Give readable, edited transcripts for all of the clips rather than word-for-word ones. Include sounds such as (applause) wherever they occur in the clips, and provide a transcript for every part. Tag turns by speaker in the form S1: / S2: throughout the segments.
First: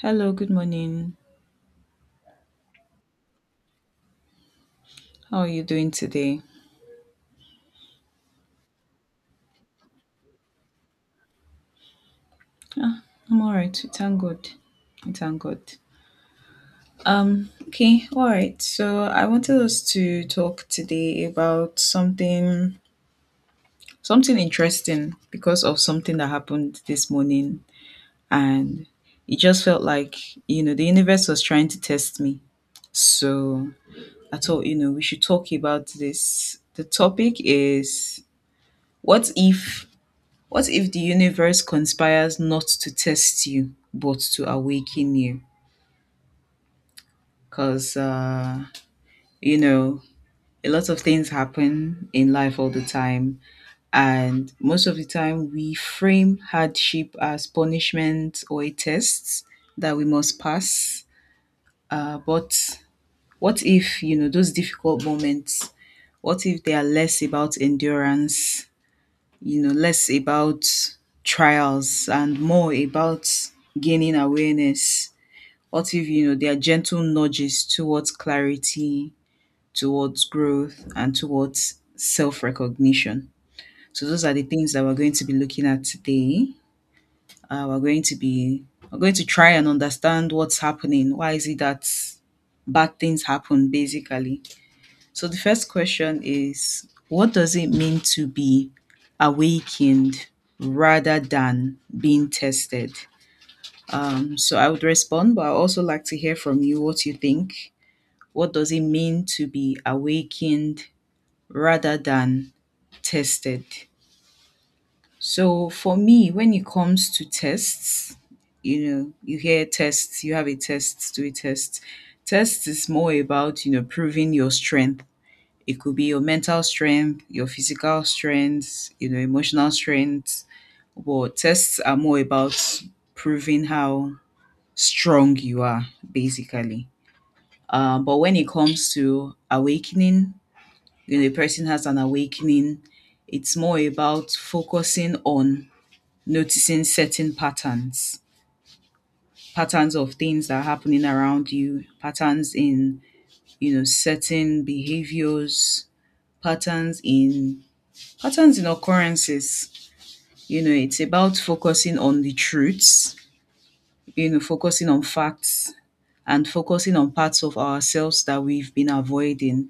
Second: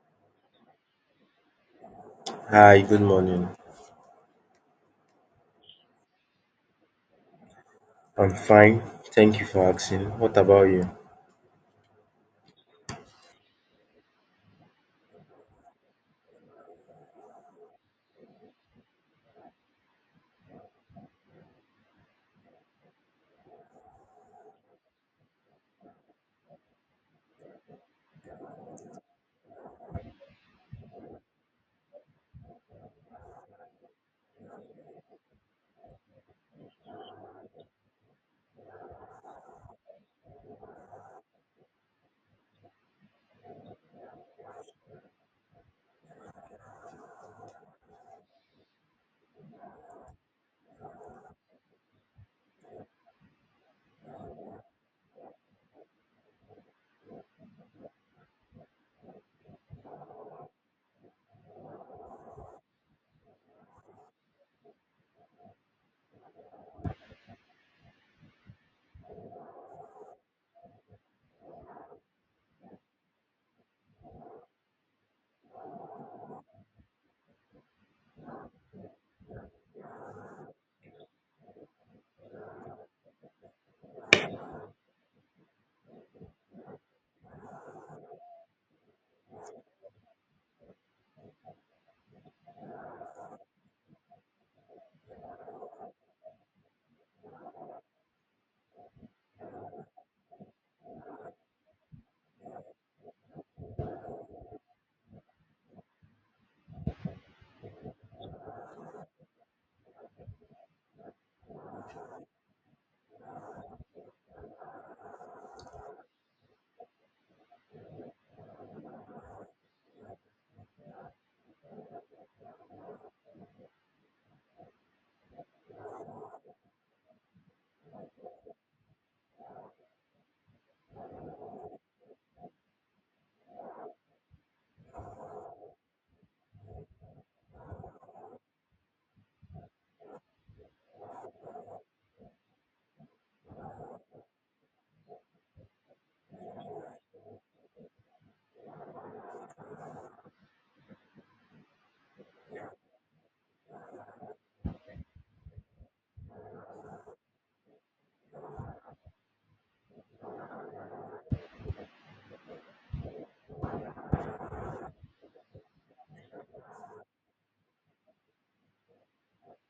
S1: Hello, good morning.
S2: Hi, good morning.
S1: How are you doing today?
S2: I'm fine. Thank you for asking. What about you?
S1: I'm all right. We Thank God. We Thank God. Okay, all right. So I wanted us to talk today about something interesting because of something that happened this morning and it just felt like, the universe was trying to test me. So I thought, we should talk about this. The topic is what if What if the universe conspires not to test you, but to awaken you? Because, you know, a lot of things happen in life all the time. And most of the time, we frame hardship as punishment or a test that we must pass. But what if, those difficult moments, what if they are less about endurance, less about trials and more about gaining awareness. What if, there are gentle nudges towards clarity, towards growth, and towards self recognition? So, those are the things that we're going to be looking at today. Uh, we're going to be we're going to try and understand what's happening. Why is it that bad things happen basically? So the first question is, what does it mean to be awakened rather than being tested? So I would respond, but I also like to hear from you what you think. What does it mean to be awakened rather than tested? So for me, when it comes to tests, you hear tests, you have a test, do a test. Test is more about, proving your strength. It could be your mental strength, your physical strength, emotional strength. But tests are more about proving how strong you are, basically. But when it comes to awakening, a person has an awakening, it's more about focusing on noticing certain patterns, patterns of things that are happening around you, patterns in, certain behaviors, patterns in Patterns in occurrences, it's about focusing on the truths, focusing on facts and focusing on parts of ourselves that we've been avoiding.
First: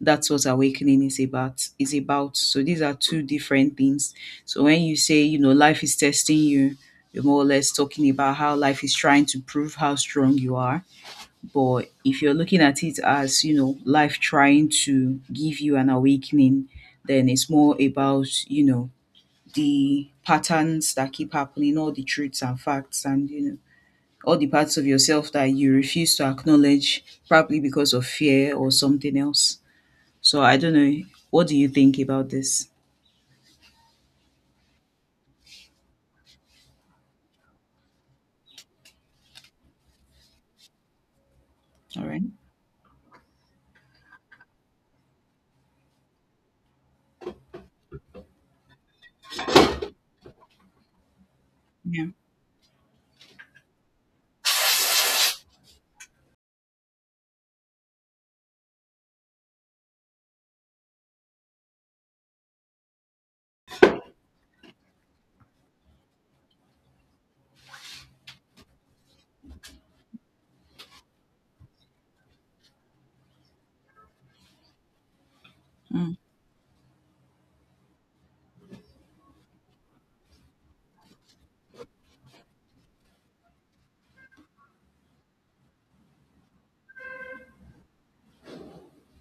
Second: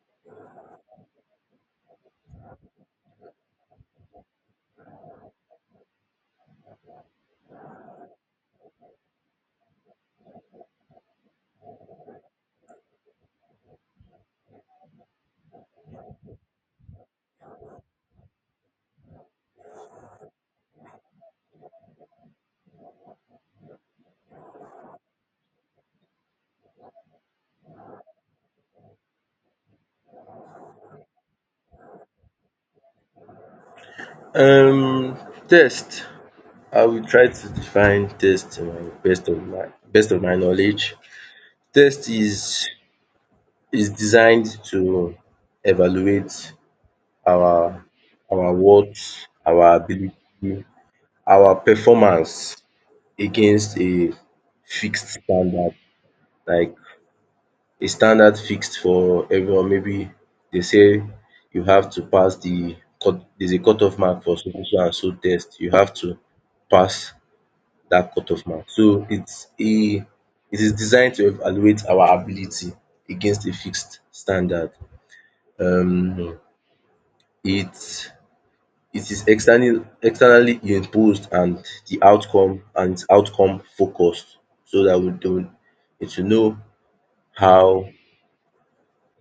S1: That's what awakening is about. So these are two different things. So when you say, life is testing you, you're more or less talking about how life is trying to prove how strong you are. But if you're looking at it as, life trying to give you an awakening, then it's more about, the patterns that keep happening, all the truths and facts, and all the parts of yourself that you refuse to acknowledge, probably because of fear or something else. So I don't know. What do you think about this?
S2: Um, test. I will try to define test to my best of my knowledge.
S1: All
S2: Test
S1: right.
S2: is designed to evaluate our our worth, our ability, our
S1: Yeah.
S2: performance against a fixed standard. Like a standard fixed for everyone. Maybe they say you have to pass the cut there's a cutoff mark for so so and so test. You have to pass that cutoff mark. So it is designed to evaluate our ability against a fixed standard.
S1: Mm,
S2: Um it it is externally imposed and the outcome and its outcome focused so that we don't it will know how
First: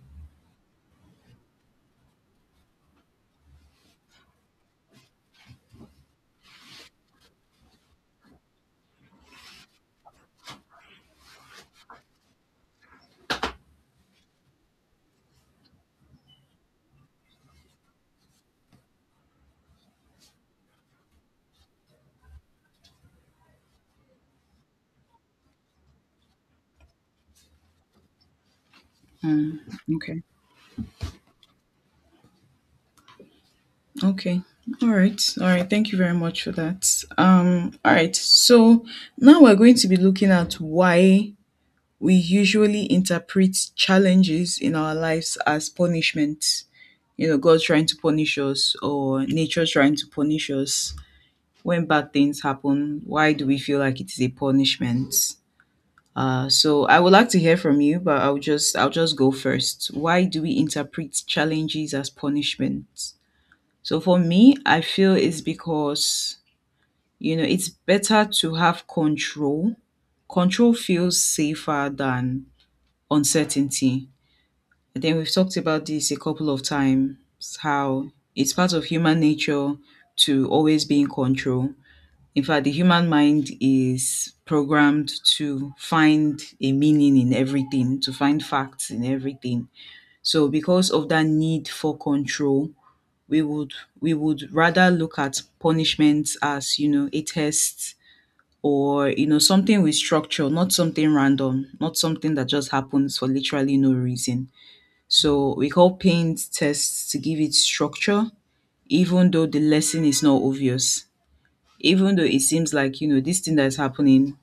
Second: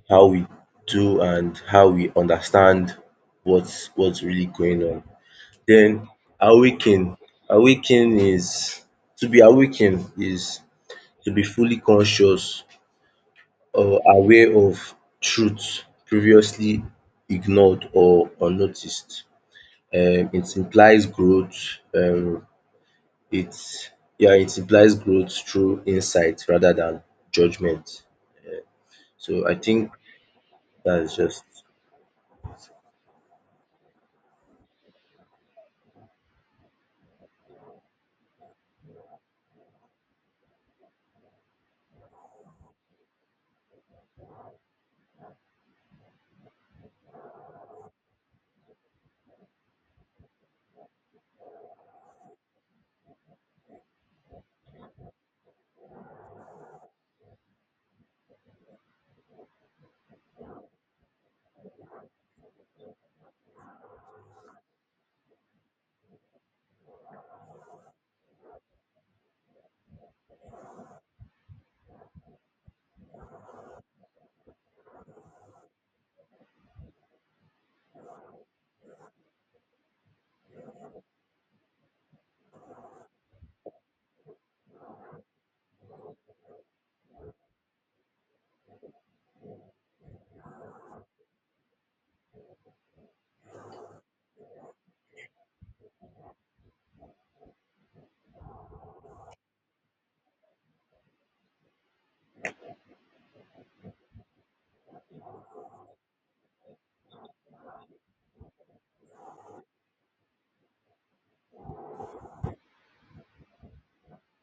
S2: how we do and how we understand what's really going on. Then awaken. Awaken is to be awakened is to be fully conscious or aware of truth previously ignored or unnoticed. It implies growth. It's yeah it implies growth through insight rather than judgment. So I
S1: mm,
S2: think
S1: okay.
S2: that's just
S1: Okay. All right. All right. Thank you very much for that. All right. So now we're going to be looking at why we usually interpret challenges in our lives as punishment. You know, God trying to punish us or nature trying to punish us. When bad things happen, why do we feel like it is a punishment? So I would like to hear from you, but I'll just go first. Why do we interpret challenges as punishment? So for me, I feel it's because, you know, it's better to have control. Control feels safer than uncertainty. I think we've talked about this a couple of times, how it's part of human nature to always be in control. In fact, the human mind is programmed to find a meaning in everything, to find facts in everything. So because of that need for control, we would we would rather look at punishments as, a test or something with structure, not something random, not something that just happens for literally no reason. So we call paint tests to give it structure, even though the lesson is not obvious. Even though it seems like, this thing that's happening,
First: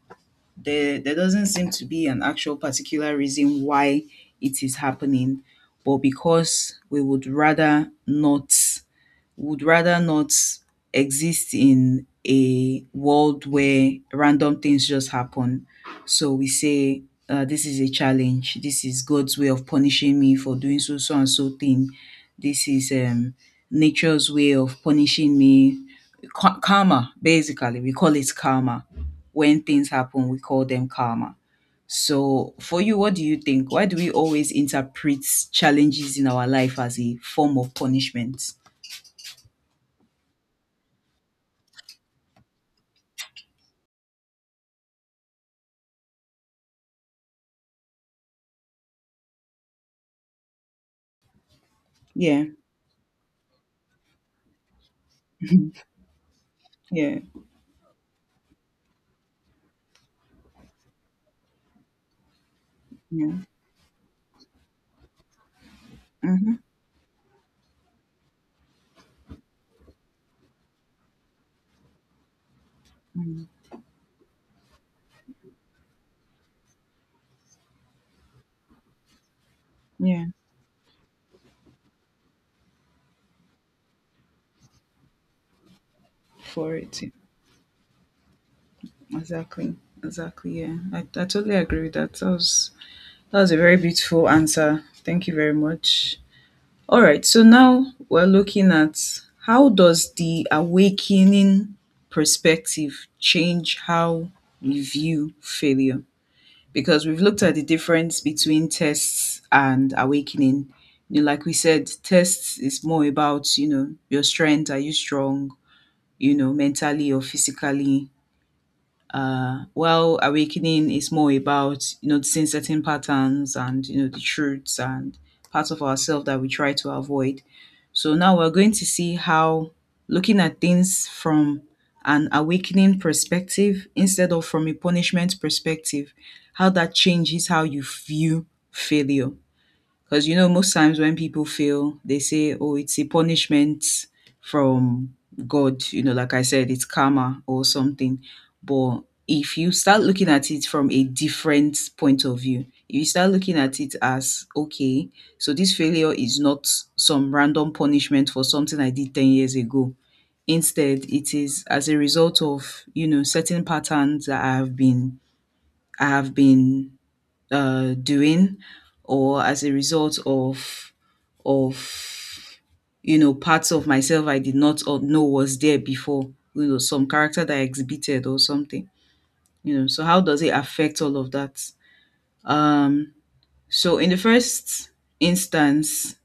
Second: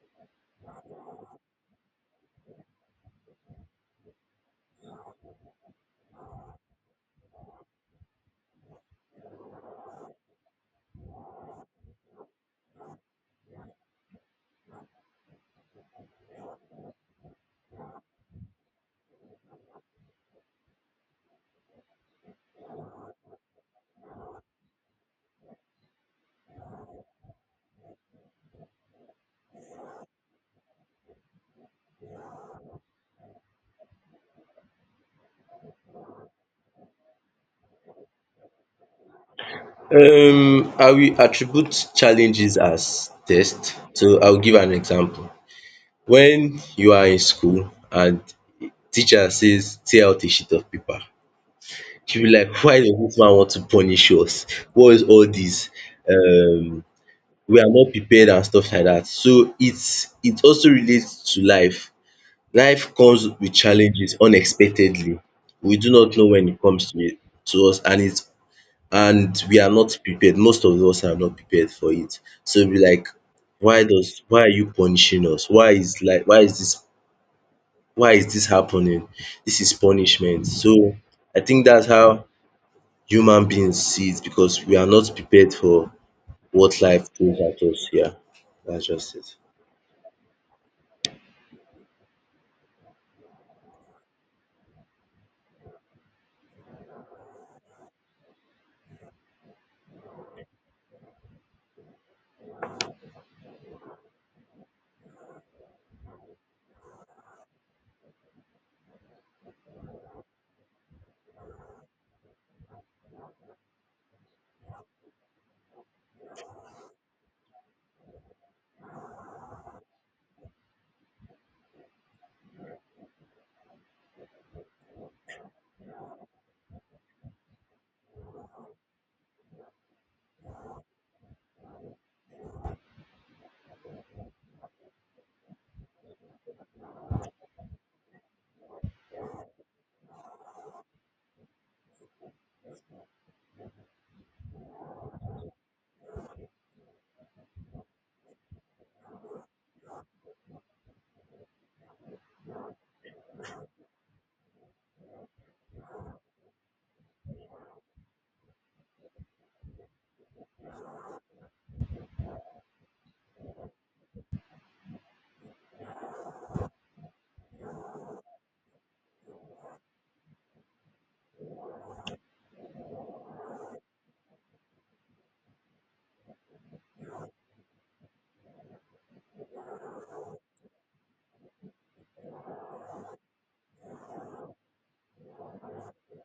S1: there doesn't seem to be an actual particular reason why it is happening, but because we would rather not, would rather not exist in a world where random things just happen. So we say, this is a challenge. This is God's way of punishing me for doing so, so, and so thing. This is nature's way of punishing me. Karma, basically. We call it karma. When things happen, we call them karma. So, for you, what do you think? Why do we always interpret challenges in our life as a form of punishment?
S2: I will attribute challenges as test. So I will give an example. When you are in school and teacher says tear out a sheet of paper, you be
S1: Yeah.
S2: like, why does this man want to punish us? What is all this? Um,
S1: Yeah,
S2: we are not prepared and stuff like that. So it also relates to life. Life comes
S1: yeah,
S2: with challenges unexpectedly. We do not know when
S1: mm-hmm,
S2: it comes to us, and it and we are not prepared. Most of us are not prepared for it. So we like,
S1: mm
S2: why does why are you punishing us? Why is this happening? This is
S1: yeah,
S2: punishment. So I think that's how human beings see it because we are not prepared for
S1: for
S2: what
S1: it, yeah.
S2: life throws at us. Yeah, that's just it.
S1: Exactly, exactly. Yeah, I totally agree with that. That was a very beautiful answer. Thank you very much. All right, so now we're looking at, how does the awakening perspective change how we view failure? Because we've looked at the difference between tests and awakening. You know, like we said, tests is more about, your strength. Are you strong? Mentally or physically. While awakening is more about noticing certain patterns and, the truths and parts of ourselves that we try to avoid. So now we're going to see how looking at things from an awakening perspective instead of from a punishment perspective, how that changes how you view failure. Because, most times when people fail, they say, oh, it's a punishment from God. You know, like I said, it's karma or something. But if you start looking at it from a different point of view, if you start looking at it as, okay, so this failure is not some random punishment for something I did 10 years ago. Instead, it is as a result of, certain patterns that I have been doing, or as a result of of parts of myself I did not or know was there before, some character that I exhibited or something, so how does it affect all of that? um so in the first instance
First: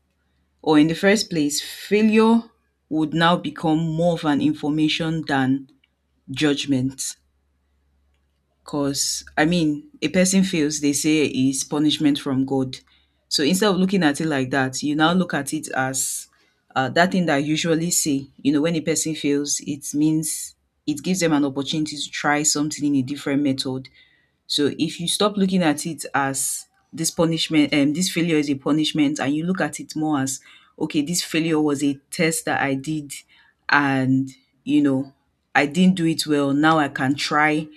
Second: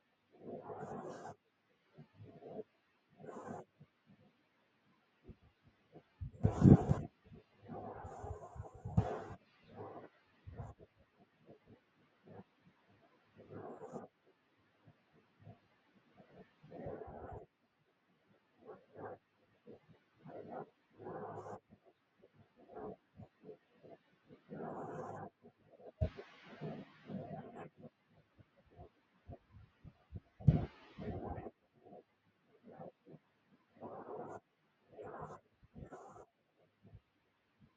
S1: or in the first place, failure would now become more of an information than judgment. Because, I mean, a person fails, they say is punishment from God. So instead of looking at it like that, you now look at it as, that thing that I usually say, when a person fails, it means it gives them an opportunity to try something in a different method. So if you stop looking at it as this punishment, this failure is a punishment, and you look at it more as, okay, this failure was a test that I did, and, you know, I didn't do it well. Now I can try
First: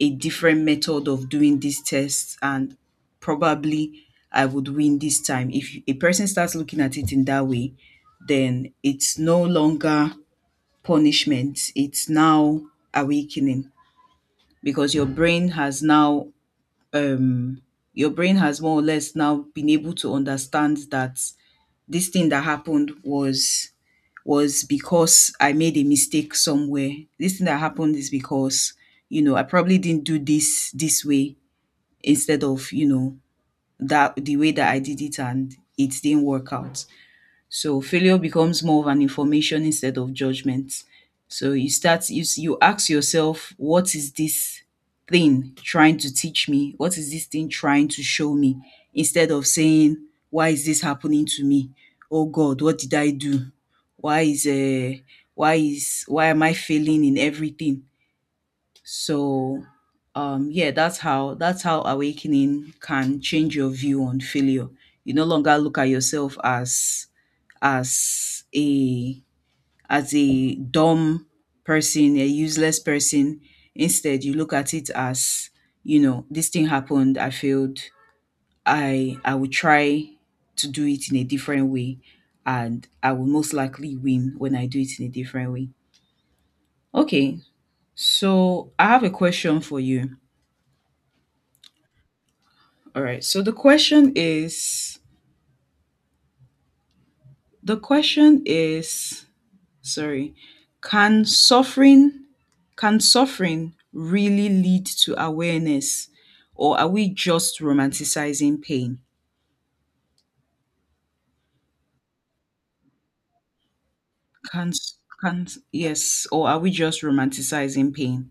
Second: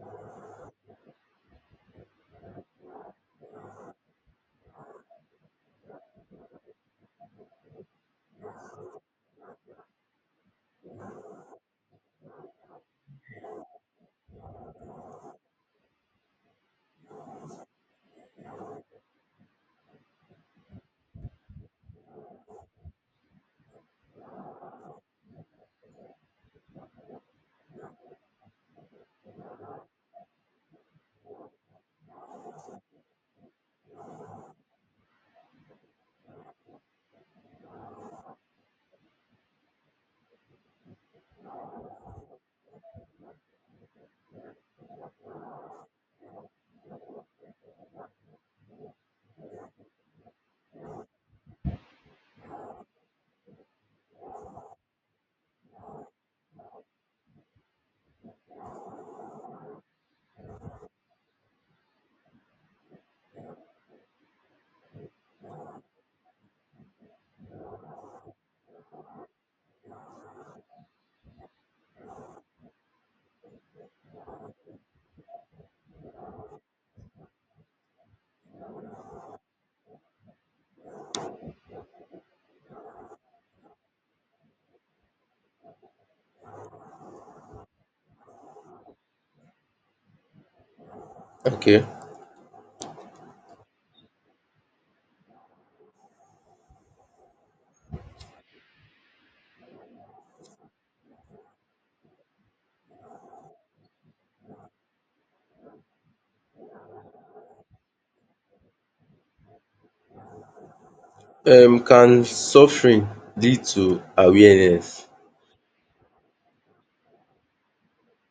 S1: a different method of doing this test and probably I would win this time. If a person starts looking at it in that way, then it's no longer punishment, it's now awakening because your brain has now um your brain has more or less now been able to understand that this thing that happened was because I made a mistake somewhere. This thing that happened is because, I probably didn't do this this way instead of that the way that I did it and it didn't work out. So failure becomes more of an information instead of judgment. So you ask yourself, what is this thing trying to teach me? What is this thing trying to show me? Instead of saying, why is this happening to me? Oh God, what did I do? Why is why am I failing in everything? So yeah, that's how awakening can change your view on failure. You no longer look at yourself as as a a dumb person, a useless person. Instead, you look at it as, this thing happened, I failed. I will try to do it in a different way and I will most likely win when I do it in a different way. Okay, so I have a question for you.
S2: Okay.
S1: All right. So the question is sorry, can suffering, can suffering really lead to awareness, or are we just romanticizing pain?
S2: Can suffering lead to
S1: Can
S2: awareness?
S1: can yes, or are we just romanticizing pain?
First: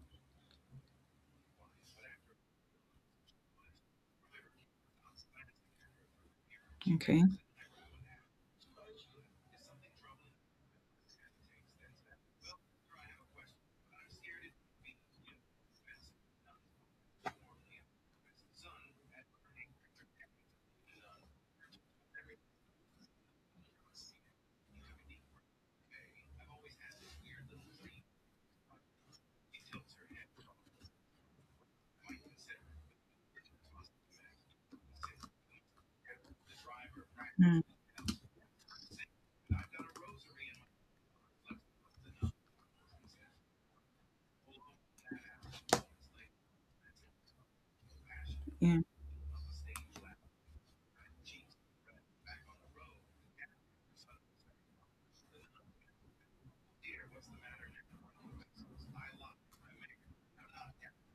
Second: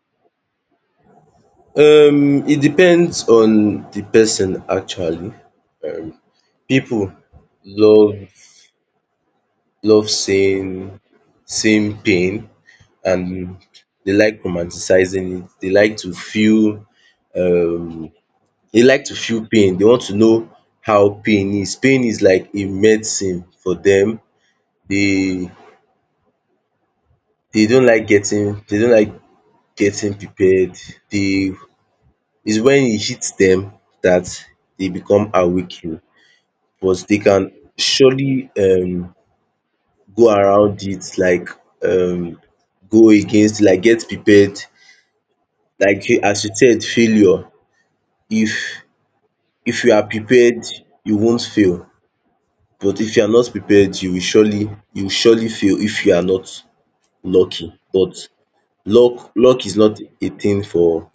S2: It depends on the person actually. Um, people
S1: Okay.
S2: love love saying seeing pain and they like romanticizing it. They like to feel um they like to feel pain. They want to know how pain is. Pain is like a medicine for them. They they don't like getting prepared. They it's when it hits them that they become awakened. But they can
S1: Mm,
S2: surely go around it, like um go against, like get prepared, like you as you said, failure. if
S1: yeah.
S2: if you are prepared, you won't fail, but if you are not prepared, you will surely fail if you are not lucky. But luck is not a thing for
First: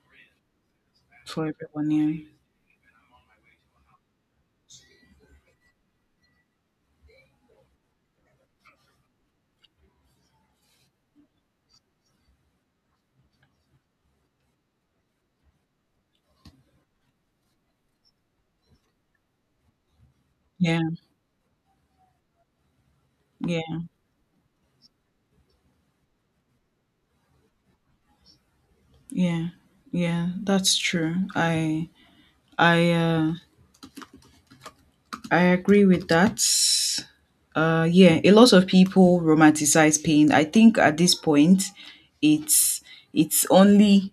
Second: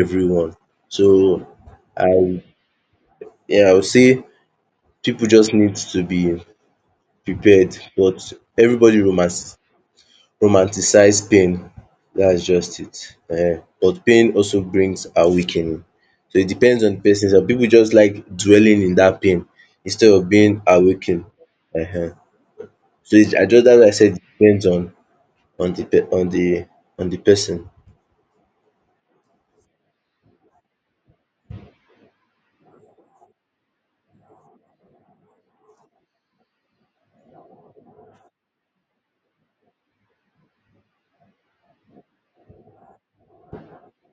S2: everyone. So
S1: For everyone, yeah.
S2: I yeah, I would say people just need to be prepared. But everybody romance romanticize pain, that's just it. But pain also brings awakening. So it depends on the person. Some people just like dwelling in that pain instead of being
S1: Yeah,
S2: awakened. um So it I just that's
S1: yeah,
S2: why I said it depends on the pe on the person.
S1: yeah. Yeah, that's true. I uh I agree with that. Yeah, a lot of people romanticize pain. I think at this point, it's it's only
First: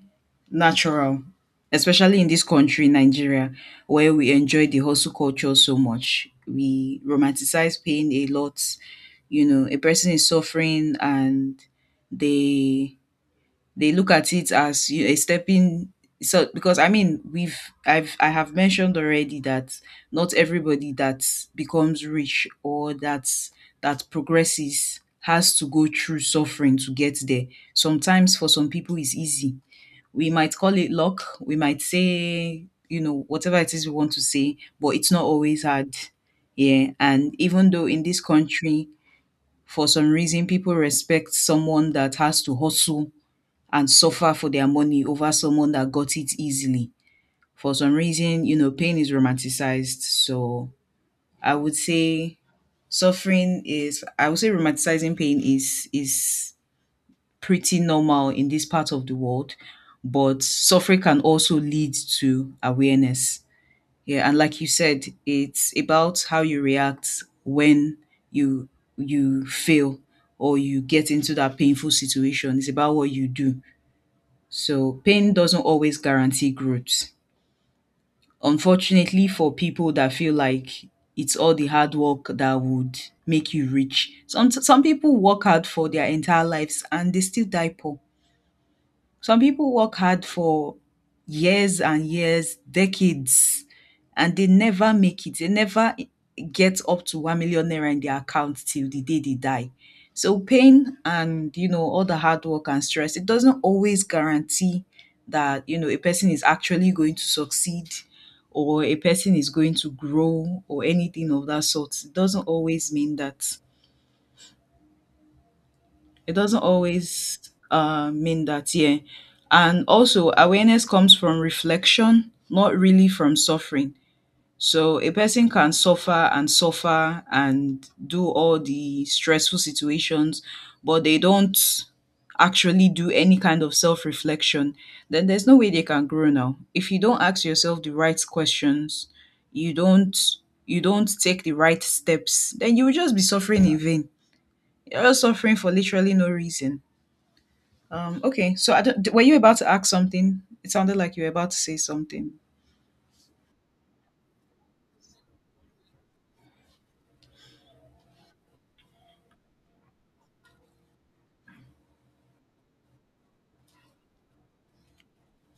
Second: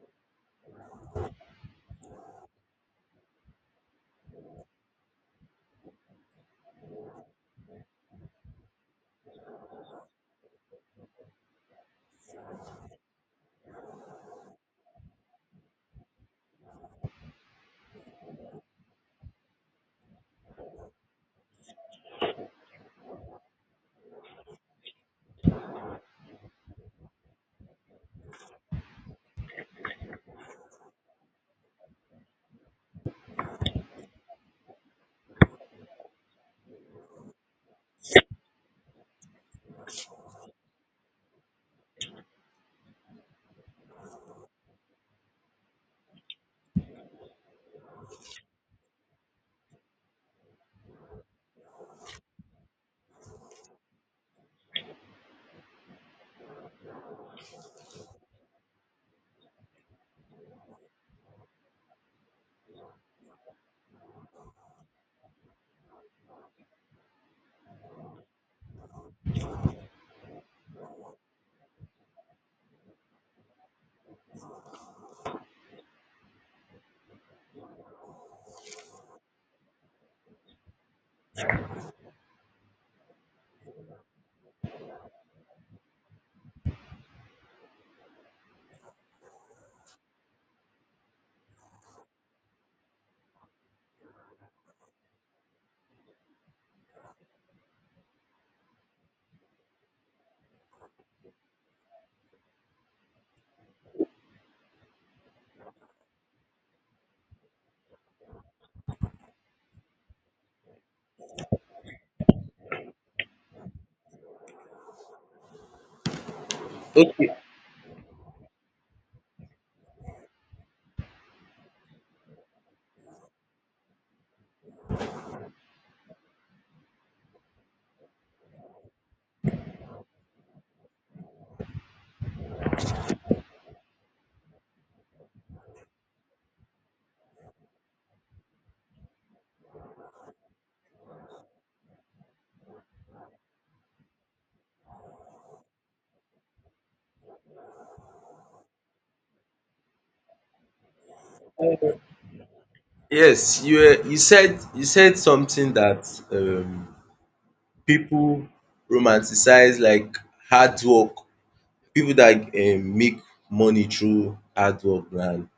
S1: natural, especially in this country, Nigeria, where we enjoy the hustle culture so much. We romanticize pain a lot. You know, a person is suffering and they they look at it as you a stepping so because I mean we've I've I have mentioned already that not everybody that becomes rich or that progresses has to go through suffering to get there. Sometimes for some people it's easy. We might call it luck, we might say, you know, whatever it is we want to say, but it's not always hard. Yeah. And even though in this country, for some reason, people respect someone that has to hustle and suffer for their money over someone that got it easily. For some reason, you know, pain is romanticized. So I would say romanticizing pain is pretty normal in this part of the world, but suffering can also lead to awareness. Yeah, and like you said, it's about how you react when you you fail or you get into that painful situation. It's about what you do, so pain doesn't always guarantee growth. Unfortunately, for people that feel like it's all the hard work that would make you rich, some people work hard for their entire lives and they still die poor. Some people work hard for years and years, decades, and they never make it. They never get up to 1 million naira in their account till the day they die. So pain and, you know, all the hard work and stress, it doesn't always guarantee that, you know, a person is actually going to succeed or a person is going to grow or anything of that sort. It doesn't always mean that it doesn't
S2: Okay,
S1: always mean that. Yeah. And also awareness comes from reflection, not really from suffering. So a person can suffer and suffer and do all the stressful situations, but they don't actually do any kind of self-reflection. Then there's no way they can grow. Now, if you don't ask yourself the right questions, you don't you don't take the right steps, then you will just be suffering in vain. You're just suffering for literally no reason. Okay, so I don't, were you about to ask something? It sounded like you were about to say something.
S2: yes, you said something. That um People romanticize, like, hard work. People that make money through hard work and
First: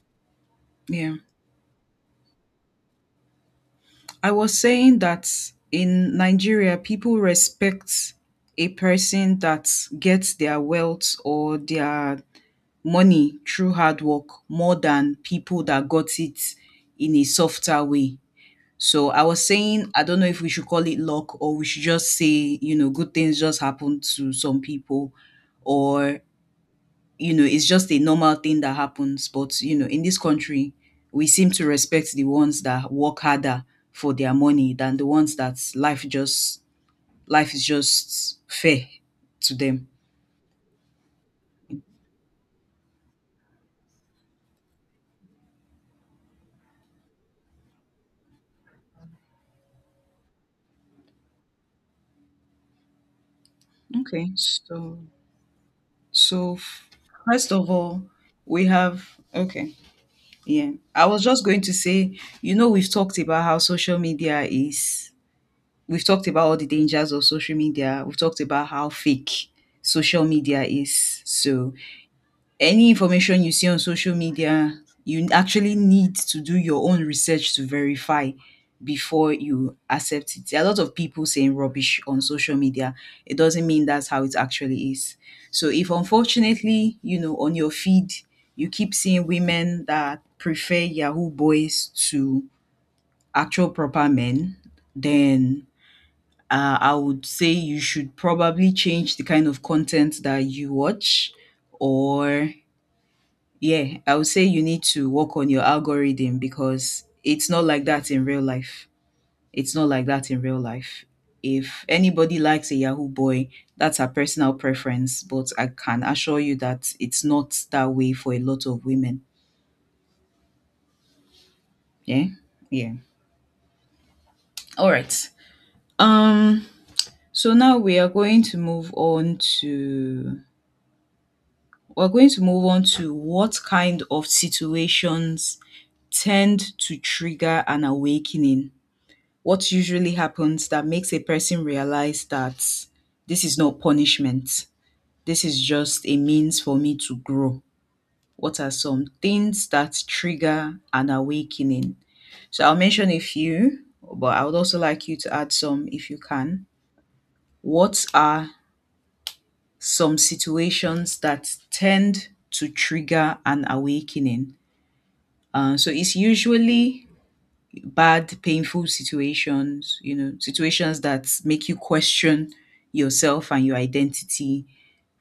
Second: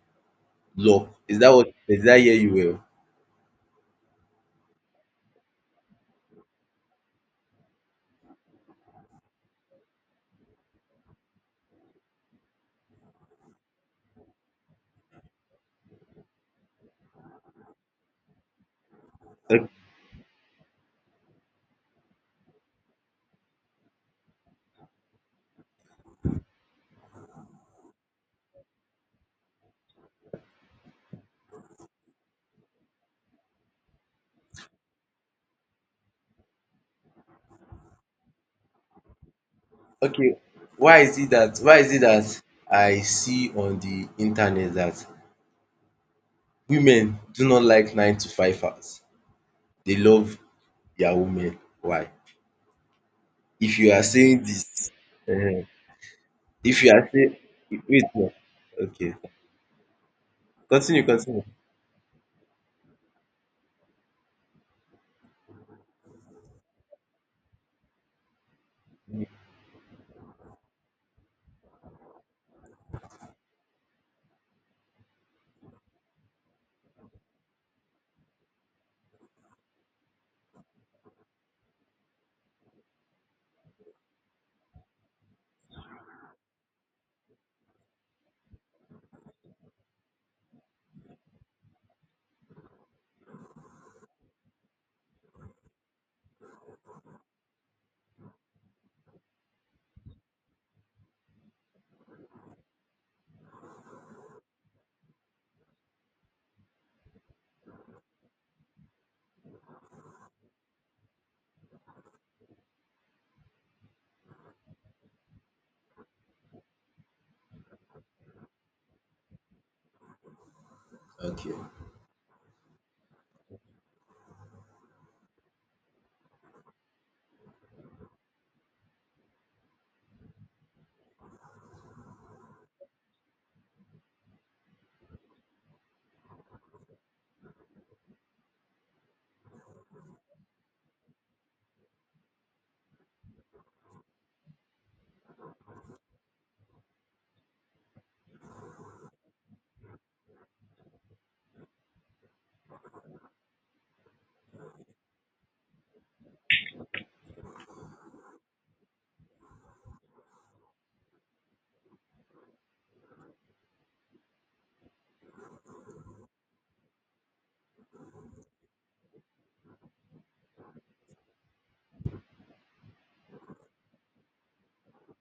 S2: love.
S1: Yeah.
S2: Is that what is that? I you
S1: I was saying that in Nigeria, people respect a person that gets their wealth or their money through hard work more than people that got it in a softer way. So I was
S2: well?
S1: saying, I don't know if we should call it luck or we should just say, you know, good things just happen to some people or. You know, it's just a normal thing that happens. But, you know, in this country, we seem to respect the ones that work harder for their money than the ones that life is just fair to them.
S2: Okay. Why is it that I see on the internet that women do not like 9 to 5 hours. They love their women. Why? If you are
S1: Okay.
S2: saying this,
S1: So
S2: um
S1: so
S2: if you are saying
S1: first of all,
S2: wait now.
S1: we have
S2: Okay.
S1: okay. Yeah.
S2: Continue,
S1: I was
S2: continue.
S1: just going to say, you know, we've talked about all the dangers of social media. We've talked about how fake social media is. So any information you see on social media, you actually need to do your own research to verify before you accept it. There are a lot of people saying rubbish on social media. It doesn't mean that's how it actually is. So if, unfortunately, you know, on your feed you keep seeing women that prefer Yahoo boys to actual proper men, then I would say you should probably change the kind of content that you watch, or yeah, I would say you need to work on your algorithm, because it's not like that in real life. It's not like that in real life. If anybody likes a Yahoo boy, that's her personal preference, but I can assure you that it's not that way for a lot of women.
S2: Okay.
S1: Yeah? Yeah. All right. Um so now we're going to move on to what kind of situations tend to trigger an awakening, what usually happens that makes a person realize that this is not punishment, this is just a means for me to grow? What are some things that trigger an awakening? So I'll mention a few, but I would also like you to add some if you can. What are some situations that tend to trigger an awakening? So it's usually bad, painful situations, you know, situations that make you question yourself and your identity.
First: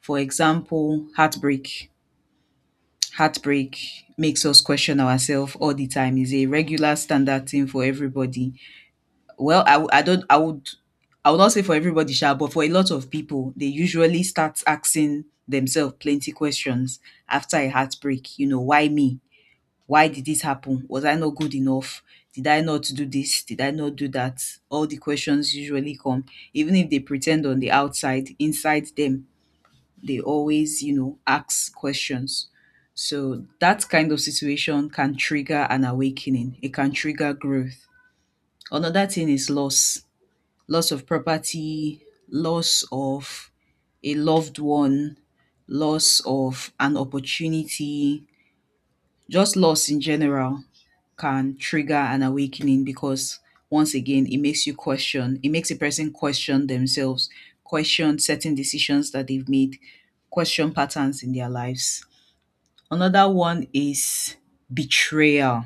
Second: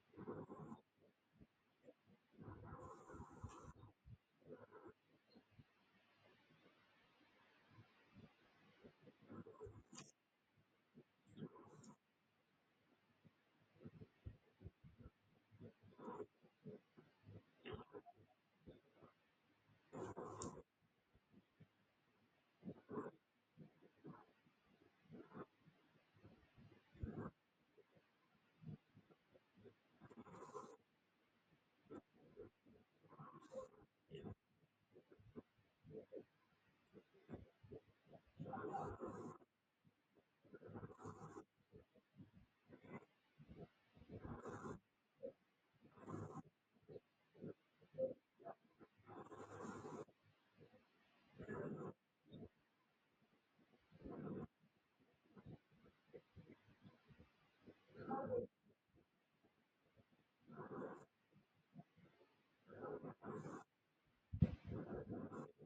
S1: For example, heartbreak. Heartbreak makes us question ourselves all the time. Is a regular standard thing for everybody. Well, I, w- I don't, I would not say for everybody, sha, but for a lot of people, they usually start asking themselves plenty questions after a heartbreak. You know, why me? Why did this happen? Was I not good enough? Did I not do this? Did I not do that? All the questions usually come. Even if they pretend on the outside, inside them, they always, you know, ask questions. So that kind of situation can trigger an awakening, it can trigger growth. Another thing is loss of property, loss of a loved one, loss of an opportunity, just loss in general can trigger an awakening, because once again it makes a person question themselves, question certain decisions that they've made, question patterns in their lives. Another one is betrayal.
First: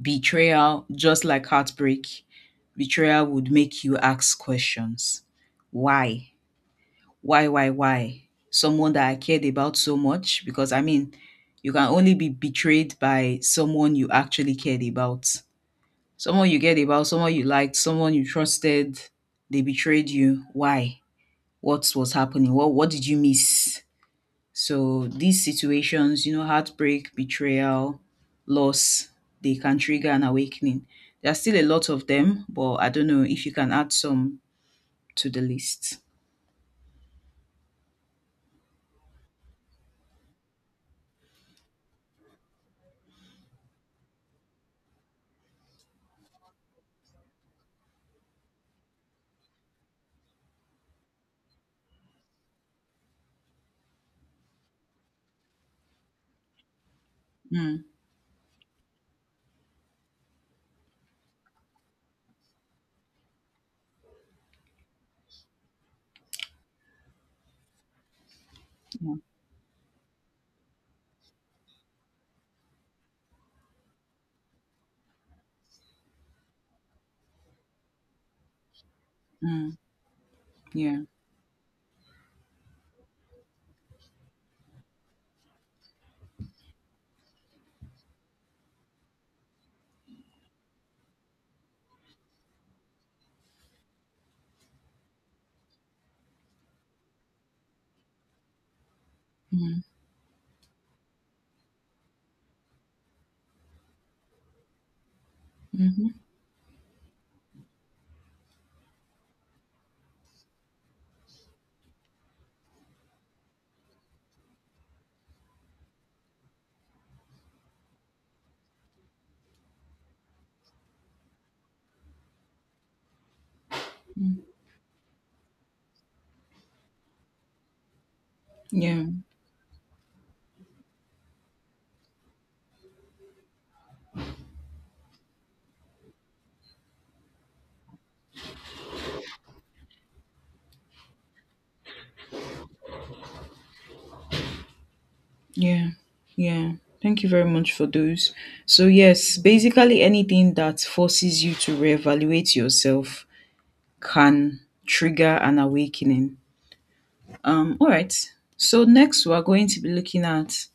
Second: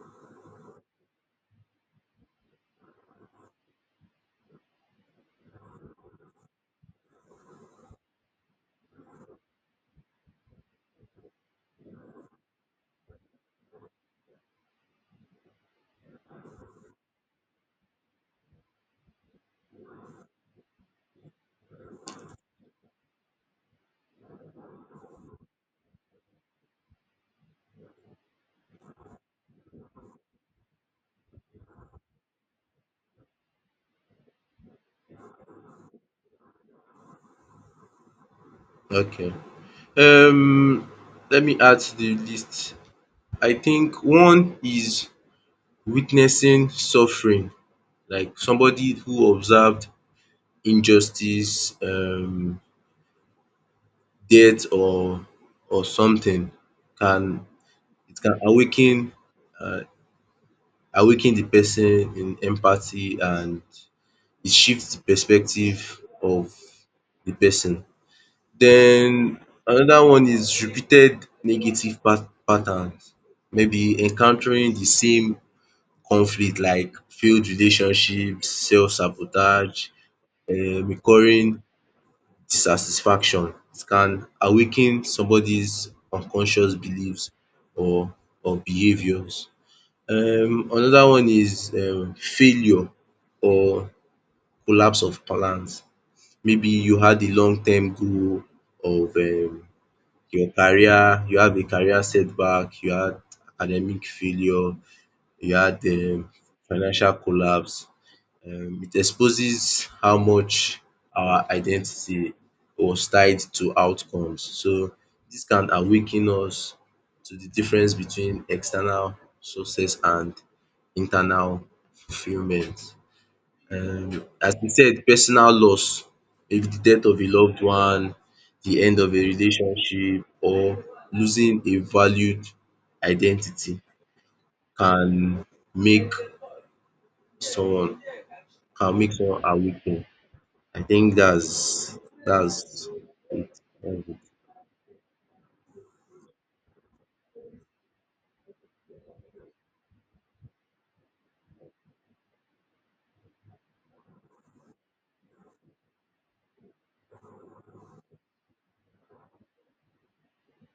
S1: Betrayal, just like heartbreak, betrayal would make you ask questions. Why? Why, why, why? Someone that I cared about so much? Because I mean, you can only be betrayed by someone you actually cared about. Someone you cared about, someone you liked, someone you trusted, they betrayed you. Why? What was happening? What did you miss? So these situations, you know, heartbreak, betrayal, loss, they can trigger an awakening. There are still a lot of them, but I don't know if you can add some to the list.
S2: Okay. Um, let me add to the list. I think one is witnessing suffering, like somebody who observed injustice, death or something can.
S1: Mm,
S2: It can awaken um awaken the person in empathy and it shifts the perspective of the person.
S1: yeah,
S2: Then another one is repeated negative patterns. Maybe encountering the same conflict, like failed relationships,
S1: mm,
S2: self-sabotage,
S1: yeah.
S2: recurring dissatisfaction. It can awaken somebody's unconscious beliefs or or behaviors. Another one is failure or collapse of plans. Maybe you had a long term goal of
S1: Hmm.
S2: your career. You have a career setback, you had academic failure, you had
S1: Mm-hmm.
S2: financial collapse. It exposes how much our identity was tied to outcomes. So this can awaken us to the difference between external success and internal fulfillment.
S1: Mm-hmm.
S2: As we said, personal loss, maybe the death of a loved one, the end
S1: Yeah,
S2: of a relationship, or losing a valued identity can make someone can make someone awaken. I think that's it. Um,
S1: yeah, yeah. Thank you very much for those. So, yes, basically anything that forces you to reevaluate yourself can trigger an awakening. All right. So, next we are going to be looking at,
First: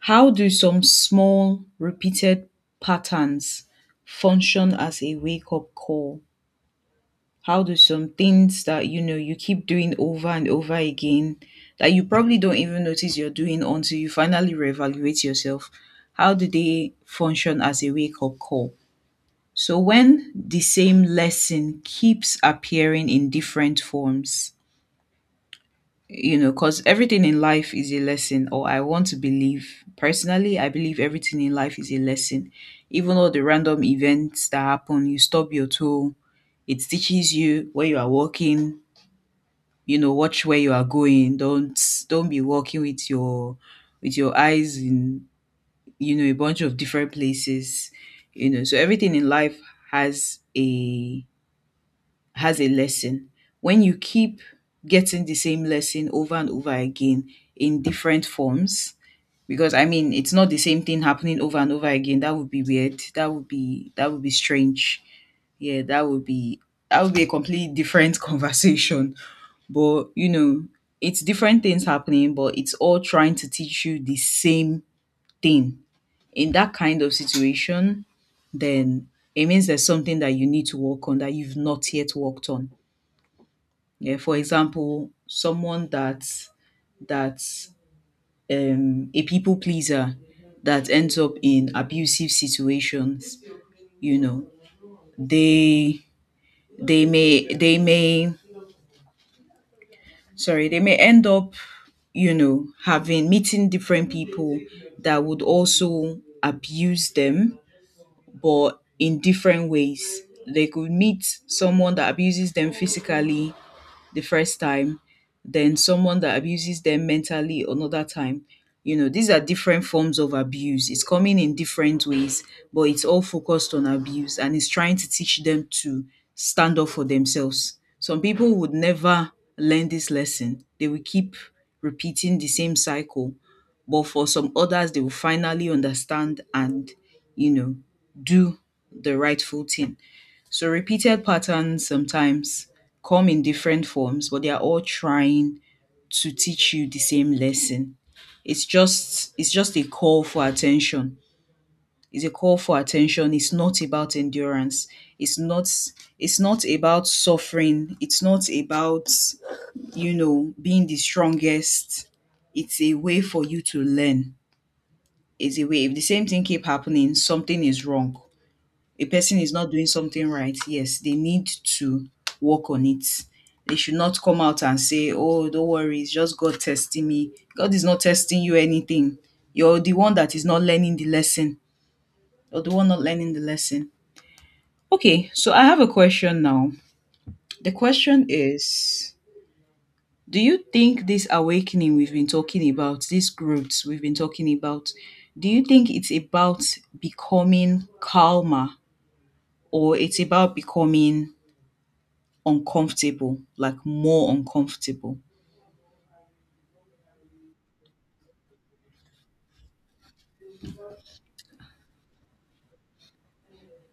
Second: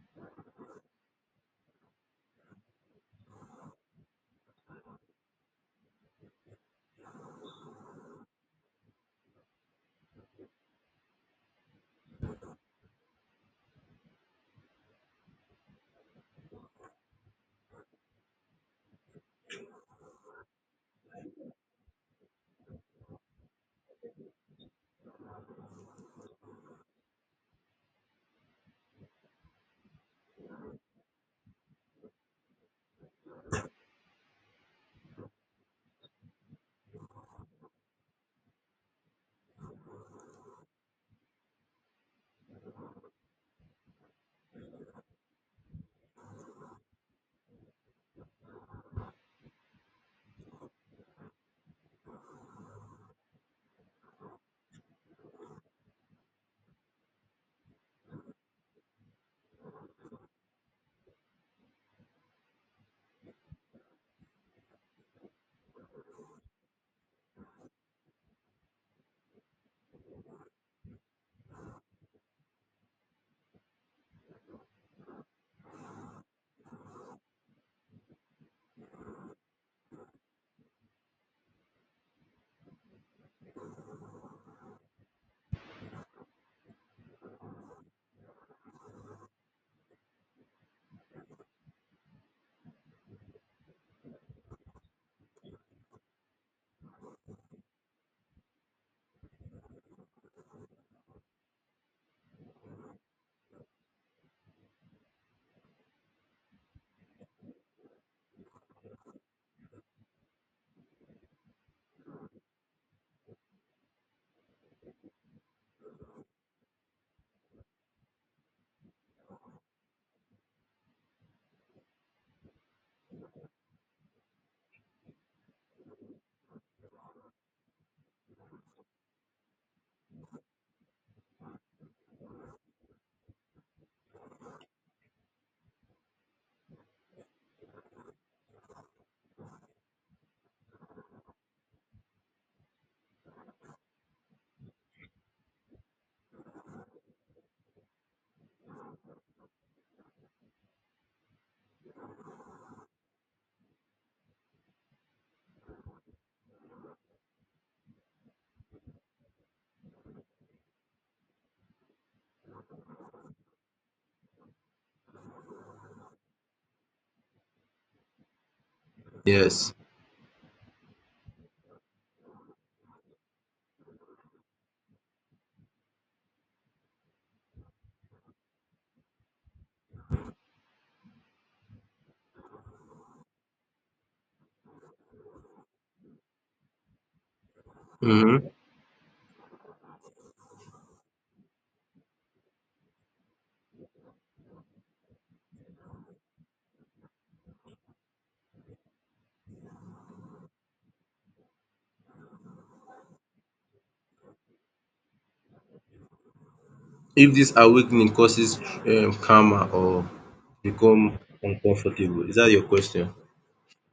S1: how do some small repeated patterns function as a wake up call? How do some things that, you know, you keep doing over and over again, that you probably don't even notice you're doing until you finally reevaluate yourself? How do they function as a wake up call? So, when the same lesson keeps appearing in different forms, you know, because everything in life is a lesson, or I want to believe, personally, I believe everything in life is a lesson. Even all the random events that happen, you stub your toe, it teaches you where you are walking. You know, watch where you are going. Don't be walking with your eyes in, you know, a bunch of different places. You know, so everything in life has a has a lesson. When you keep getting the same lesson over and over again in different forms, because I mean, it's not the same thing happening over and over again, that would be weird, that would be strange. Yeah, that would be a completely different (laughs) conversation. But, you know, it's different things happening, but it's all trying to teach you the same thing. In that kind of situation, then it means there's something that you need to work on that you've not yet worked on. Yeah, for example, someone that's a people pleaser that ends up in abusive situations, you know, they they may they may they may end up, you know, having meeting different people that would also abuse them, but in different ways. They could meet someone that abuses them physically, the first time, then someone that abuses them mentally another time. You know, these are different forms of abuse. It's coming in different ways, but it's all focused on abuse, and it's trying to teach them to stand up for themselves. Some people would never learn this lesson, they will keep repeating the same cycle. But for some others, they will finally understand and, you know, do the rightful thing. So repeated patterns sometimes come in different forms, but they are all trying to teach you the same lesson. It's just a call for attention. It's a call for attention. It's not about endurance. It's not it's not about suffering. It's not about, you know, being the strongest. It's a way for you to learn. It's a way. If the same thing keep happening, something is wrong, a person is not
S2: Yes.
S1: doing something right, yes, they need to work on it. They should not come out and say, "Oh, don't worry, it's just God testing me." God is not testing you anything. You're the one that is not learning the lesson. You're the one not learning the lesson. Okay, so I have a question now. The question
S2: Mm-hmm.
S1: is, do you think this awakening we've been talking about, this growth we've been talking about, do you think it's about becoming calmer, or it's about becoming uncomfortable, like more uncomfortable?
S2: If this awakening causes, karma or become uncomfortable, is that your question?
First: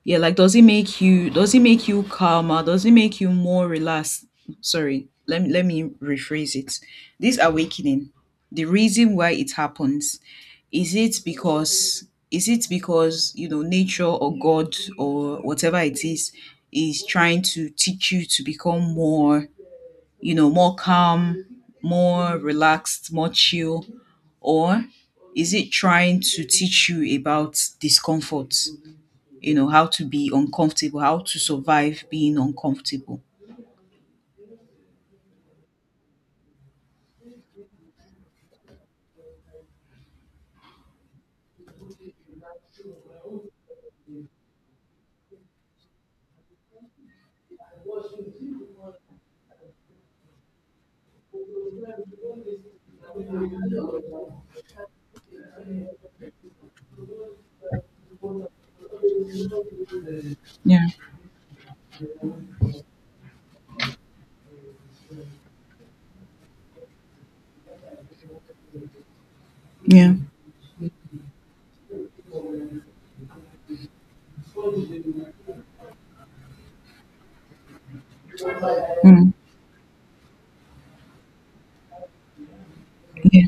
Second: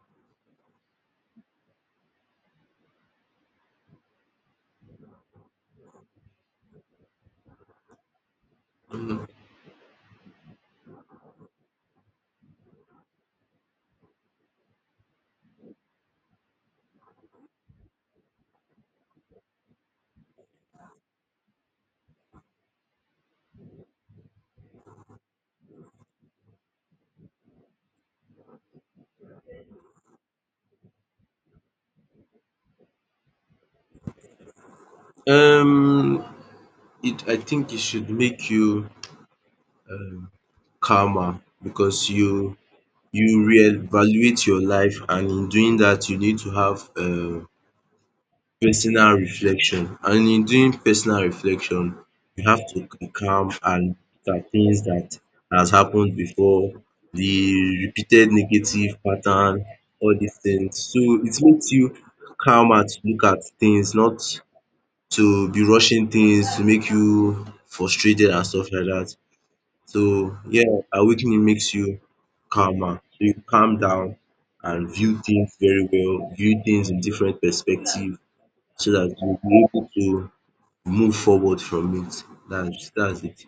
S1: Yeah, like does it make you calmer? Does it make you more relaxed? Sorry, let me rephrase it. This awakening, the reason
S2: Mhm.
S1: why it happens, is it because is it because, you know, nature or God or whatever it is trying to teach you to become more, you know, more calm, more relaxed, more chill? Or is it trying to teach you about discomfort? You know, how to be uncomfortable, how to survive being uncomfortable.
S2: Um, it I think it should make you calmer, because you reevaluate your life, and in doing that, you need to have personal reflection, and in doing personal reflection you have to be calm and look at things that has happened before, the repeated negative pattern, all these things.
S1: Yeah,
S2: So it makes you calmer to look at things, not to be rushing things to make you frustrated and stuff like that. So
S1: yeah,
S2: yeah, awakening makes you calmer. So you calm down and view things very well, view things in different perspective so that
S1: mm,
S2: you'll be able to move forward from it. That's
S1: yeah,
S2: it.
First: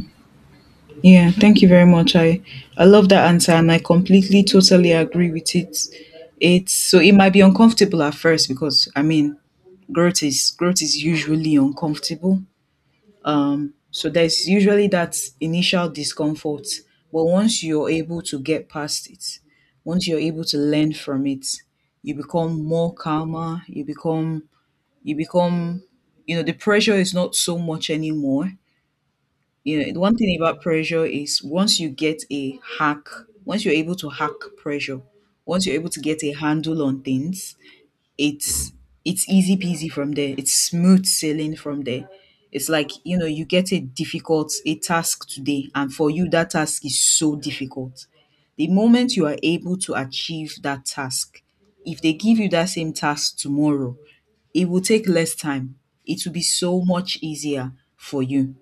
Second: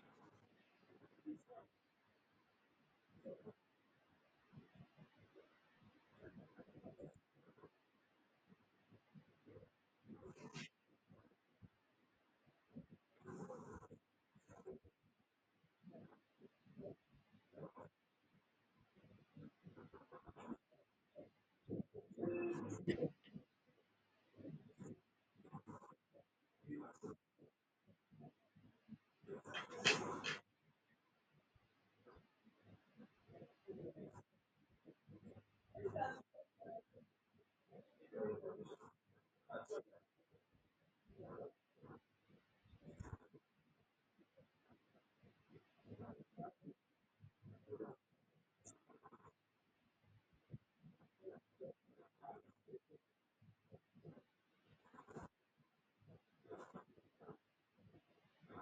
S1: yeah. Thank you very much. I love that answer, and I completely, totally agree with it. It's So it might be uncomfortable at first, because I mean, growth is usually uncomfortable. So there's usually that initial discomfort, but once you're able to get past it, once you're able to learn from it, you become more calmer. You become you know, the pressure is not so much anymore. You know, the one thing about pressure is, once you get a hack, once you're able to hack pressure, once you're able to get a handle on things, it's it's easy peasy from there. It's smooth sailing from there. It's like, you know, you get a task today, and for you that task is so difficult. The moment you are able to achieve that task, if they give you that same task tomorrow, it will take less time. It will be so much easier for you.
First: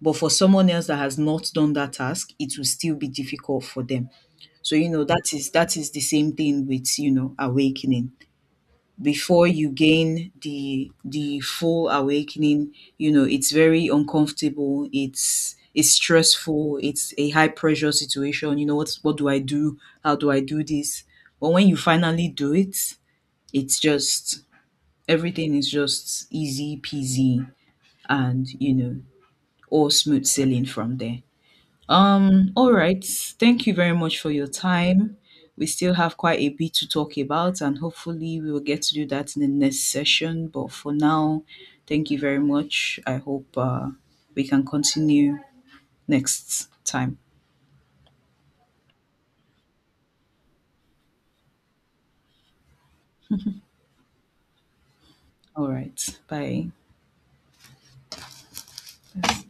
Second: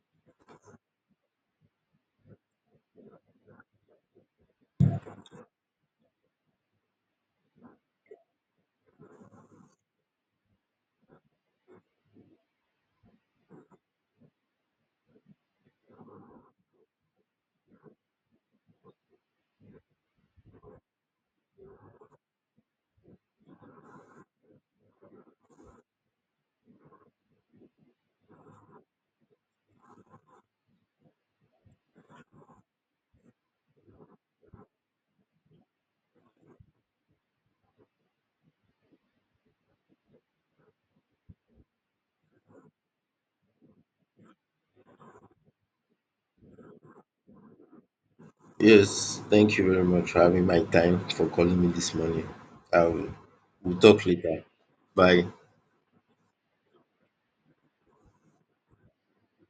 S1: But for someone else that has not done that task, it will still be difficult for them. So, you know, that is the same thing with, you know, awakening. Before you gain the full awakening, you know, it's very uncomfortable, it's stressful, it's a high pressure situation. You know, what do I do? How do I do this? But when you finally do it, it's just everything is just easy peasy, and, you know, all smooth sailing from there. All right. Thank you very much for your time. We still have quite a bit to talk about, and hopefully we will get to do that in the next session. But for now, thank you very much. I hope we can continue next time.
S2: Yes, thank you very much for having my time for calling me this morning. I will we'll talk later. Bye.
S1: All right. Bye. Yes.